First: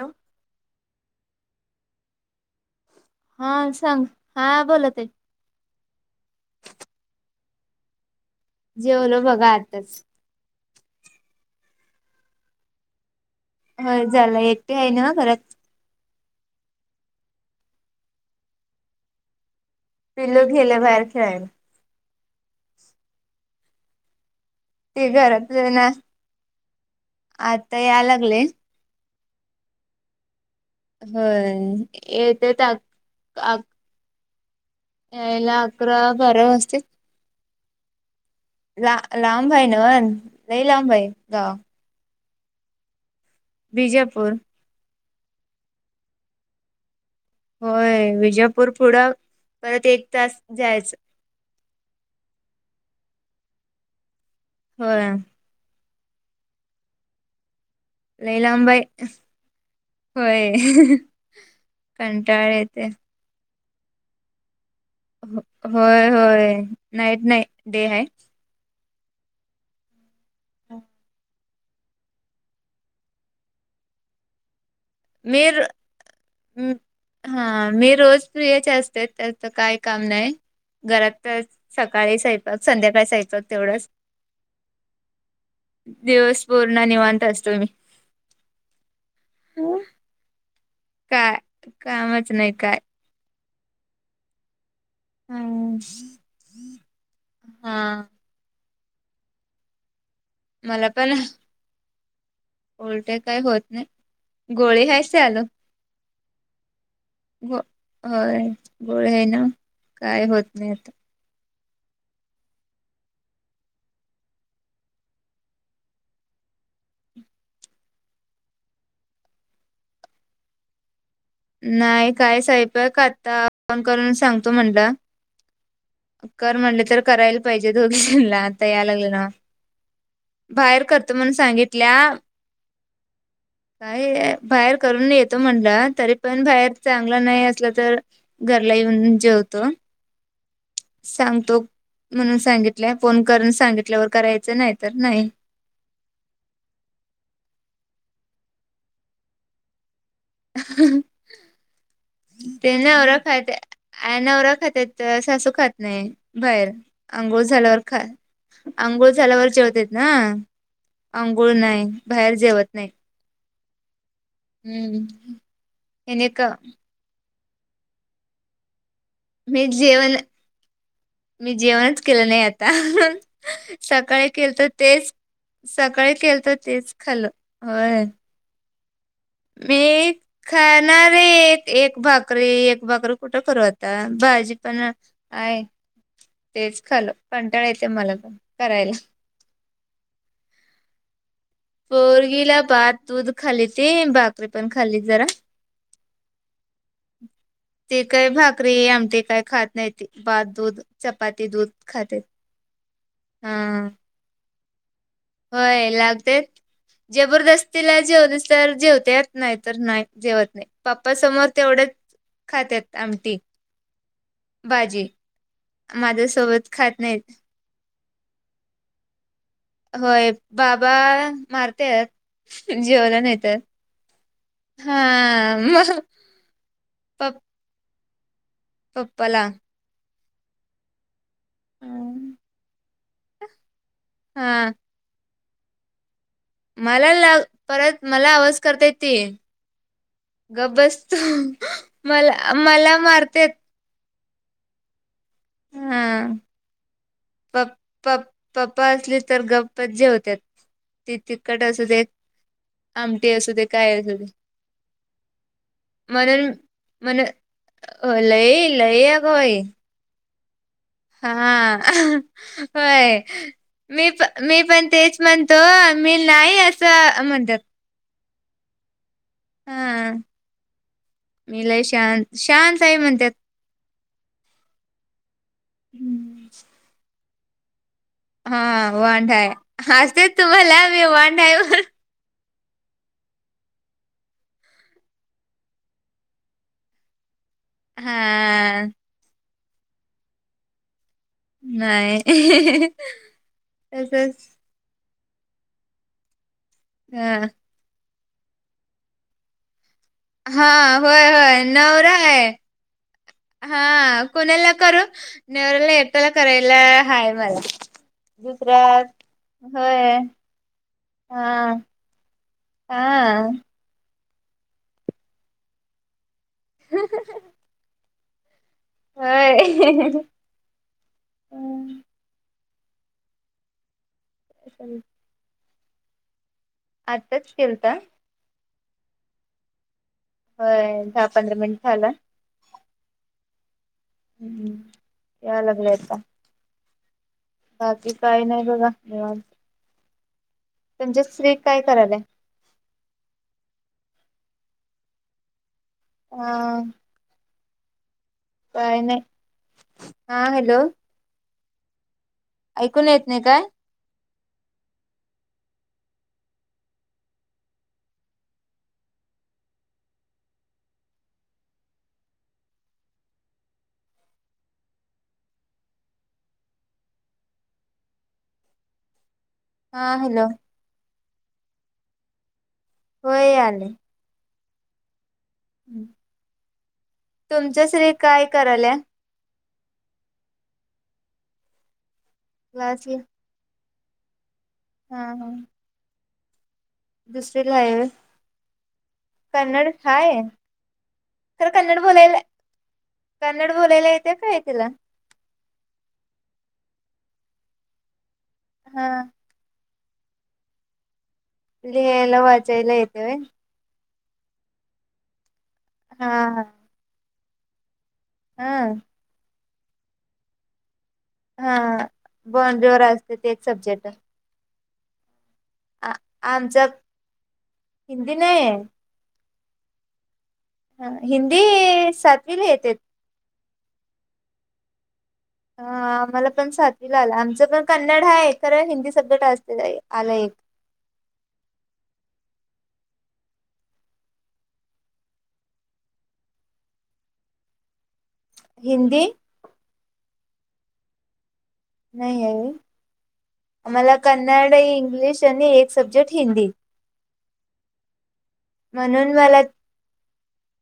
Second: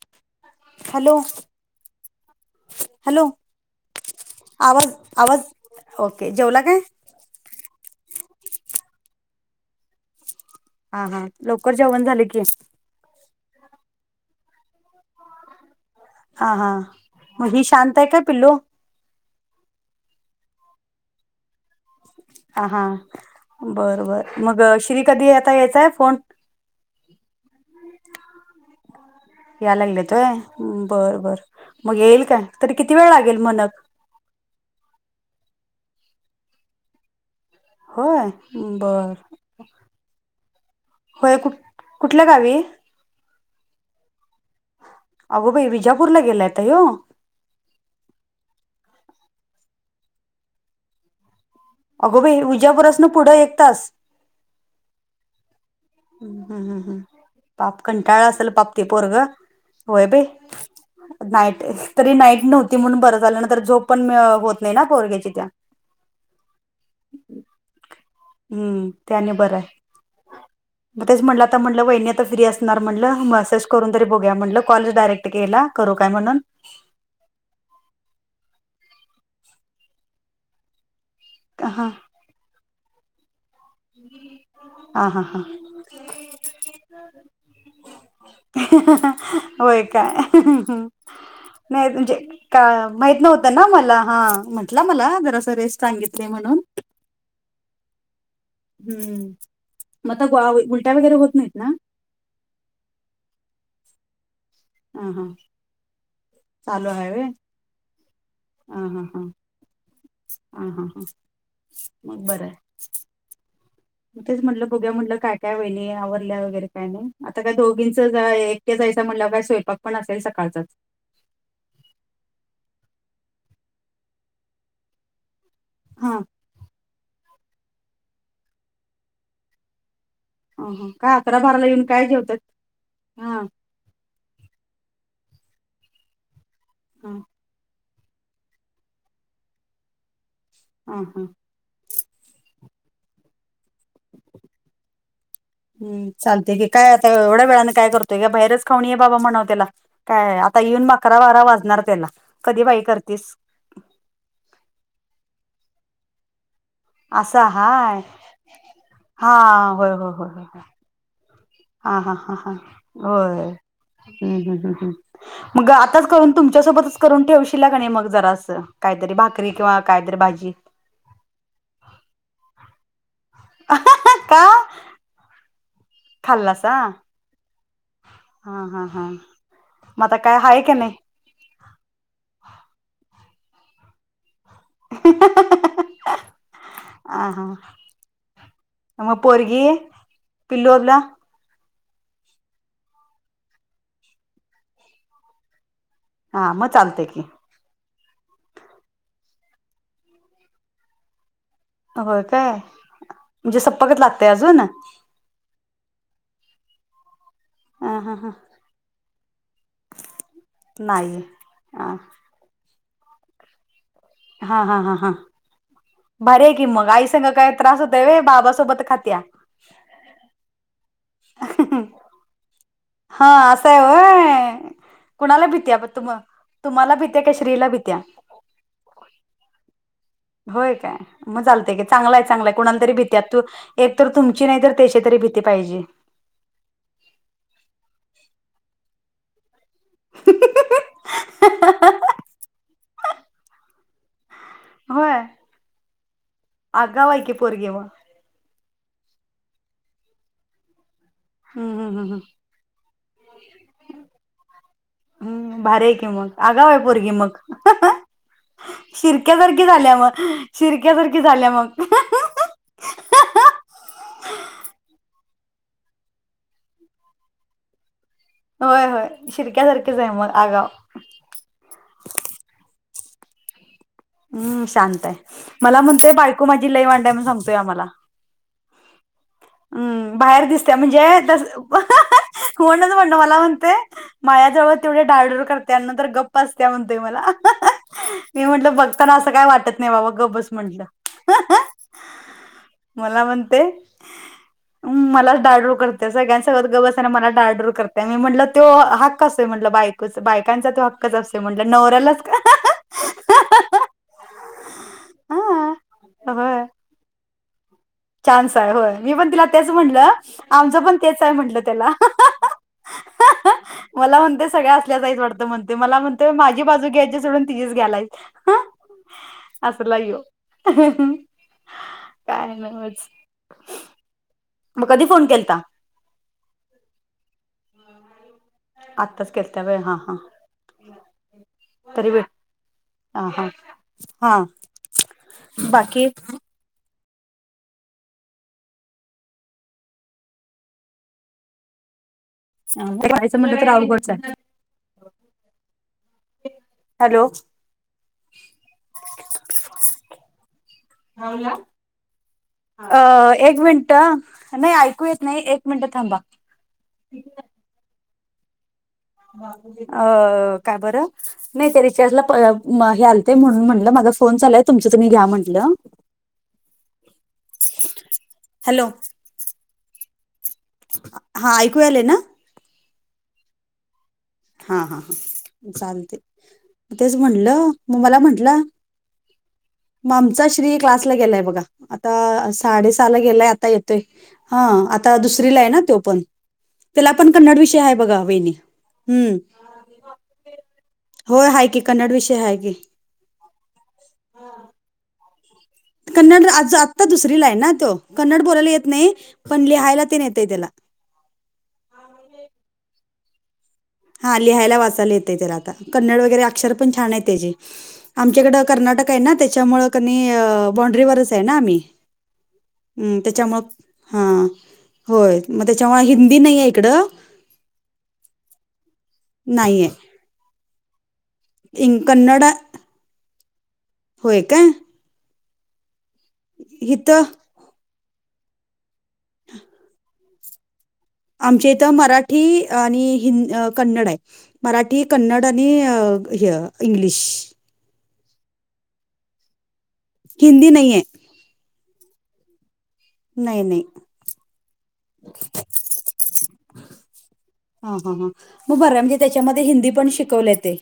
Hello. Hello hello हा सांग हा आवाज बोलत आहे. आवाज ओके जेवला काय जेवल बघा आताच हा हा लवकर जेवण झाले की ह झाला एकटी आहे ना घरात हा हा मग ही शांत आहे का पिल्लो पिल गेले बाहेर खेळायला हा बर बर मग श्री ते कधी आता घरातले ना यायचाय फोन आता या लागले या लागले होय बरं बर होय मग येईल काय येतेत तरी अक किती वेळ लागेल अक मनक यायला अकरा बारा वाजतील होय ला बर लांब आहे ना लई लांब आहे होय कुठ गाव कुठल्या गावी बिजापूर अगो भाई विजापूरला गेलायता य होय विजापूर पुढं परत एक तास जायचं अगो भई विजापूरसन पुढं एक तास हो हम्म हम् हम्म हम पाप कंटाळ लई असल लांब पाप आहे ते पोरग होय बाई नाईट तरी नाईट कंटाळा नव्हती येते म्हणून बर झाल नाही तर झोप पण होत म ना पर्र होय होय नाईट ना डे आहे हम्म ते आणि बर आहे मग तेच म्हटलं आता म्हटलं वहिनी आ फ्री असणार म्हटलं मॅसेज करून तरी बघूया म्हटलं कॉलेज डायरेक्ट मीर केला करू काय म्हणून हा मी रोज फ्री असते त्याचं काय काम नाही घरात तर हा सकाळी साऐकक संध्याकाळीच ऐकक तेवढच हा हा हा दिवस पूर्ण निवांत असतो मी होय का काय नाही तजे कामच नाही का काय माहत नव्हतं ना मला हा म्हटला मला जरा स रेस सांगितले म्हणून हा हम्म मगता ग मला उलट्या पण वगैरे होत नाहीत ना उलटे काय होत नाही गोळे हा ह्यायचे हा आल चालू आहे ग होय हा हा गोळ हा आहे ना काय होत हा नाही हा आता हा मग बरं तेच म्हटलं बोघ्या म्हटलं काय काय वईली आवरल्या वगैरे काय नाही आता काय दोघींच एक जायच म्हटलं काय स्वयंपाक पण असेल सकाळचाच नाही काय साहेब आहे का आता फोन करून सांगतो म्हणलं. हा कर म्हटले तर करायला पाहिजे दोघी जणला आता याय लागलं ना. हा बाहेर हा करतो काय म्हणून अकरा बाराला येऊन सांगितल्या काय जेवतात हा काय बाहेर करून येतो म्हटलं तरी पण बाहेर हा चांगलं नाही असलं तर घरला येऊन जेवतो. हा हा सांगतो म्हणून सांगितलंय फोन करून सांगितल्यावर करायचं नाही तर नाही. हम् चालतेय की काय आता एवढ्या वेळाने काय करतोय का बाहेरच खाऊणीये बाबा म्हणाव त्याला काय आता येऊन अकरा बारा वाजणार त्याला कधी बाई करतेस. अ नवरा खातात तर सासू खात नाही बाहेर आंघोळ असं झाल्यावर खा हाय अंघोळ हा झाल्यावर होय जेवतेेत ना. होय होय होय आंघोळ नाही हा हा हा बाहेर हा जेवत नाही हो. ह् ह् हम्म मग आताच याने करून का तुमच्या सोबतच करून ठेवशील का नाही मग जरा असं काहीतरी भाकरी मी किंवा जेवण कायतरी भाजी मी जेवणच केलं नाही आता सकाळी का केलं तर तेच सकाळी केलं तर खाल्लासा तेच खाल हय हा हा हा. मग आता काय हाय का वेखन नाही अरे एक एक भाकरी एक भाकरी कुठं करू होता भाजी पण आहेय तेच खाल हा हा पंटाळ येते मला पण करायला. मग पोरगी पिलूरला पोरगीला भात दूध खाल्ली ते भाकरी पण खाल्ली जरा हा मग चालते की. ती काही भाकरी आमटी काही खात नाहीती भात दूध चपाती दूध खाते. होय काय हा म्हणजे सपपकत लागते अजून होय लागते जबरदस्तीला हा हा जेवन तरर जेवते. नाही तर नाही जेवत नाही पाप्पा समोर हा तेवढेच खातेत आमटी हा हा हा भाजी हा. बर आहे की माझ्यासोबत मग खात आई नाहीत. सांग काय त्रास होतय वे बाबाासोबत खात्या होय बाबा मारतेय. हा असं आहे व हा कुणाला भीतीया प तु मग तुम्हाला भित्या का श्रीला भित्या पपला होय काय मग चालत क चांगलाय चांगलाय कुणा तरी भीती तू एक तर तुमची नाही तर हा त्याची तरी भीती पाहिजे. मला ला परत मला आवाज करता येत त ग बसतो मला मला मारते. होय हा आगाव ऐके प पोरगे म प पप्पा असली तर गप्पत जे होत्या. ती तिखट हम्म असू हम्म दे हम्म आमटी असू दे काय असू दे. हम्म भारी आहे की मग म्हणून आगाव आहे पोरगी म्हण मग लई लई शिर अगं बाई. शक्यासारखी झाल्या मग शिरक्यासारखी झाल्या हां. मग. होय. मी प मी पण तेच म्हणतो मी नाही असं म्हणतात. होय होय शिरक्यासारखेच आहे मग आगाव मीलाय शांत शांत आहे म्हणतात. हम्म शांतय मला म्हणतय बायको हं. माझी लई वांड हाय म्हणून सांगतोयआम्हाला हा वांड हाय. हम्म बाहेर दिसते म्हणजे तस म्हण कोणणच म्हणणं मला म्हणते माया्याजवळ तेवढे डाळडूर करते आणि नंतर गप्प असत म्हणतय मला मी म्हटल हां. बघताना असं काय वाटत नाही बाबा ग बस म्हंटलं नाही तसच मलाच डाडूर करते सगळ्यांसोबत गप बसत्यात मला हां. डाडूर करते त्या म्हटलं तो हाक असतोय म्हंटल बायकोचा हा होय होय नवरा का. आहे हा कोणाला करू हा नवऱ्याला एकट्याला होय करायला हाय मला चान्स आहे दुसरा होय मी पण तिला तेच म्हणलं होय. आमचं पण तेच आहे म्हंलं त्याला हा मला म्हणते सगळ्या असल्याचईच वाटतं म्हणते मला म्हणते माझी बाजू घ्यायची सोडून तिेच घ्यायलाय असं ला हाय होय. यो हम्म काय नवच मग कधी फोन केलता आताच केल तर आत्ताच केलता होय हाहा हो दहा पंधरा मिनिट झाला ह हा हा या लागले बाकी आता बाकी काही नाही बघावा म्हणजे स्वीट काय करालय यचं म्हट तर रावघोडच [inaudible] हा हॅलो का नाही हा हॅलो हवला अ ऐकून येत नाही एक काय मिनिट नाही ऐकू येत नाही एक मिनिट थांबा अ का बर नाही ते रिचार्जला हे आलत म्हणून म्हटलं माझा फोन चालाय तुमचं तुम्ही घ्या म्हंटलं हॅलो हा हॅलो हा ऐकूया आलेय ना हो आले हा हा हा चालते तेच म्हटलं तुमच्या मग स्त्री मला काय म्हंटलं करायल्या म आमचा श्री क्लासला गेलाय बघा आता क्लासला साडेसहाला गेलाय आता येत ते हा आता हा हा दुसरीला आहे ना तो पण त्याला पण कन्नड दुसरीला विषय हाय आहे होय बघा वेणी कन्नड हाय होय आहे तर की कन्नड विषय बोलायला आहे की कन्नड बोलायला येते काय तिला कन्नड आ आत्ता दुसरीला आहे ना तो कन्नड बोलायला येत हा नाही पण लिहायला ते नेतय त्याला लिहायला वाचयला येेतेव हा लिहायला वाचायला येतय त्याला आता कन्नड हा वगैरे हा अक्षर पण छान आहे त्याची आमच्याकडं हा कर्नाटक आहे ना त्याच्यामुळ कनी बाॉ्ड्रीवरच हा आम्ही बंडवर असते तेच सब्जेक्ट त्याच्यामुळं होय त्याच्यामुळे आ हिंदी नाही आहे आमच्या इकडं हिंदी नाही आहे नाही आहे ह हिंदी इंग कन्नड सातवीला येते होय का अ आम्हाला पण सातवी ला इथं आलं आमचं पण कन्नड हा खरं हिंदी सब्जेक्ट असते आला एक आमच्या इथं मराठी आणि हि कन्नड आहे मराठी कन्नड आणि इंग्लिश हिंदी हिंदी नाहीये नाही आहे नाही नाही मला कन्नड इंग्लिश आणि एक सब्जेक्ट हिंदी हा हा हा मग बरं म्हणजे म्हणून मला त्याच्यामध्ये हिंदी पण शिकवले ते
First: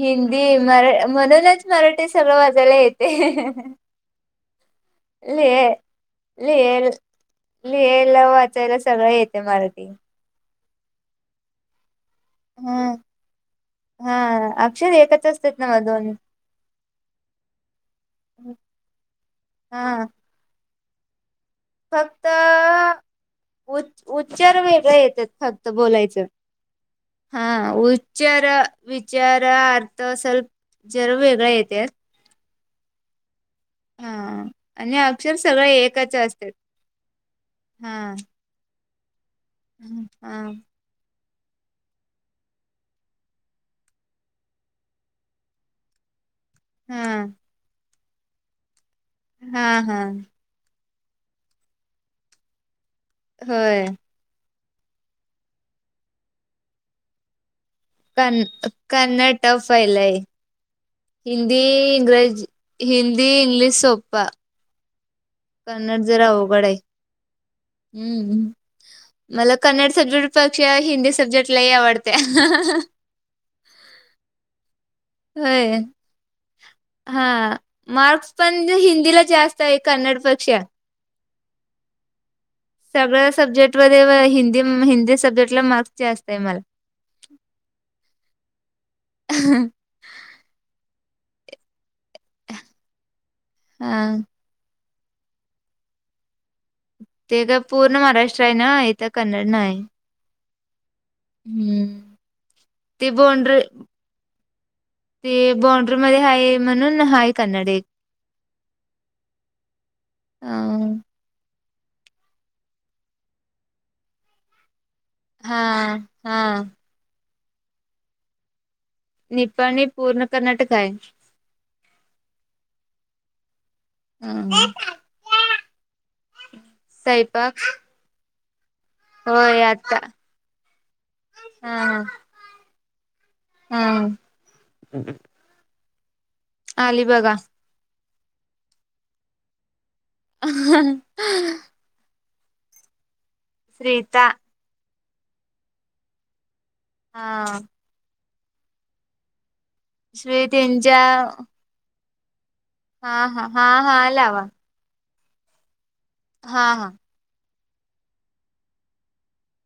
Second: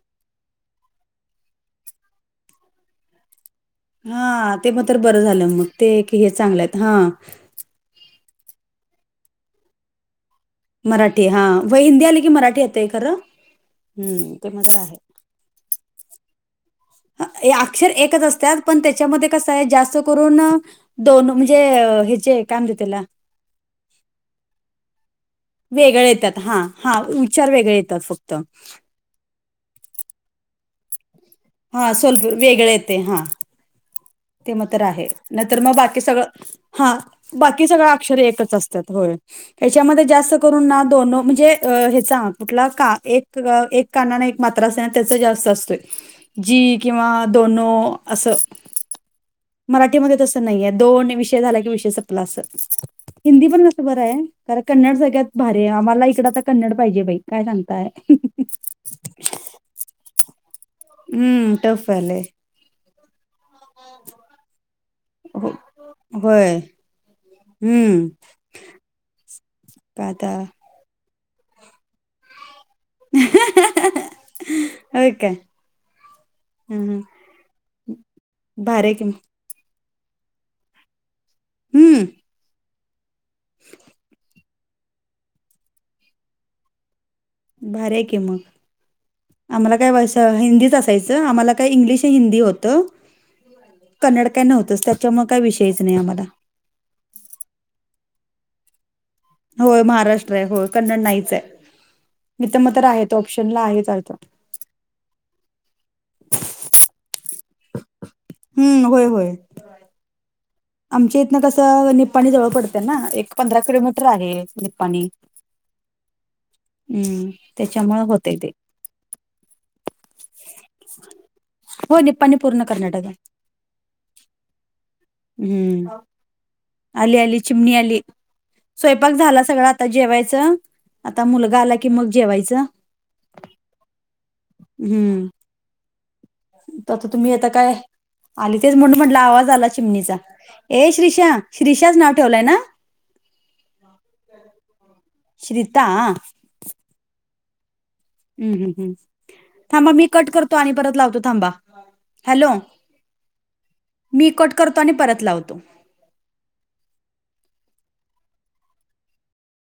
हिंदी मरा म्हणूनच मराठी सगळं वाजायला येते हा ते मग तर बरं झालं मग लिह ते क हे चांगलं आहेत लिह हा लिहायला वाचायला सगळं येते मराठी मराठी हा व हिंदी आली की मराठी हा य खरं हा ते मग अक्षर आहे एकच ना म दोन अक्षर एकच असतात पण त्याच्यामध्ये कसं आहे जास्त हा करून दोन म्हणजे ह्याचे काम देतला उच उच्चार वेगळे येतात फक्त वेगळे बोलायचं येतात हा हा उच्चार हा वेगळे येतात फक्त उच्चार जरा अर्थ स् जर वेगळा येत हा सोलपूर वेगळे येते हां हा ते मात्र आणि आहे अक्षर नंतर सगळे मग बाकी एकच सगळं असतात. हा बाकी सगळं हा अक्षरे एकच असत होय याच्यामध्ये जास्त हा करून ना दोन म्हणजे कुठला का काना एक मात्रा अस ना त्याच जास्त असतोय जी हा किंवा दोनो असं हा हा मराठीमध्ये तसं नाहीय दोन विषय झाला कि विषय संपला अस हिंदी पण कसं होय बरं आहे कारर कन्नड सगळ्यात भारी आहे आम्हाला इकडं तर कन्नड पाहिजे बाई काय सांगताय कन क्नड टफ आहे लय हम्म हिंदी टफ आलंय इंग्रजी हिंदी इंग्लिश सोप होय अवघड आहे. हम्म मला कन्नड स का आता प त्या हिंदी सब्जेक्ट लाही आवडते होय काय होय हम्म हा मार्क्स पण भारी आहे की मग हिंदीला जास्त आहे कन्नड पेक्षा हम्म सगळ्या सब्जेक्ट मध्ये हिंदी हिंदी सब्जेक्ट ला मार्क्स जास्त आहे मला भारी आहे की मग आम्हाला काय वा हंदी च असायच आमाला काय इंग्लिश हिंदी होत हा कन्नड काय न्हवतच त्याच्यामुळे काय विषयच नाही आम्हाला ते का पूर्ण महाराष्ट्र आहे ना कन्नड नाही. होय महाराष्ट्र आहे हो कन्नड नाहीच आहे हम्म मी तर मग तर आहे ते तो ऑप्शनला बांड्री आहे चालतं ते बॉन्ड्री मध्ये हाय म्हणून हाय कन्नड हम्म होय ह च्या इथन कसं निप्पाणी जवळ पडतें ना एक पंधरा किलोमीटर आहे निप्पाणी हा हा हम्म त्याच्यामुळ होतय ते निपाणी पूर्ण कर्नाटक आहे हो निप्पाणी पूर्ण कर्नाटक आहे हम हम्म अली अली स्वयंपाक चिमणी आली स्वयंपाक झाला सगळा आता जेवायचं आता मुलगा आला कि मग जेवायचं हम हम्म आता तुम्ही येता काय आली तेच म्हणून म्हटलं आवाज आला चिमणीचा ए श्रीषा श्रीषाच नाव ठेवलंय ना श्रीता श्रिता हा हम्म हम् हम् थांबा मी कट श्वे करतो आणि परत त्यांच्या लावतो थांबा हॅलो हा हा हा हा मी अलावा कट करतो आणि परत लावतो हा हा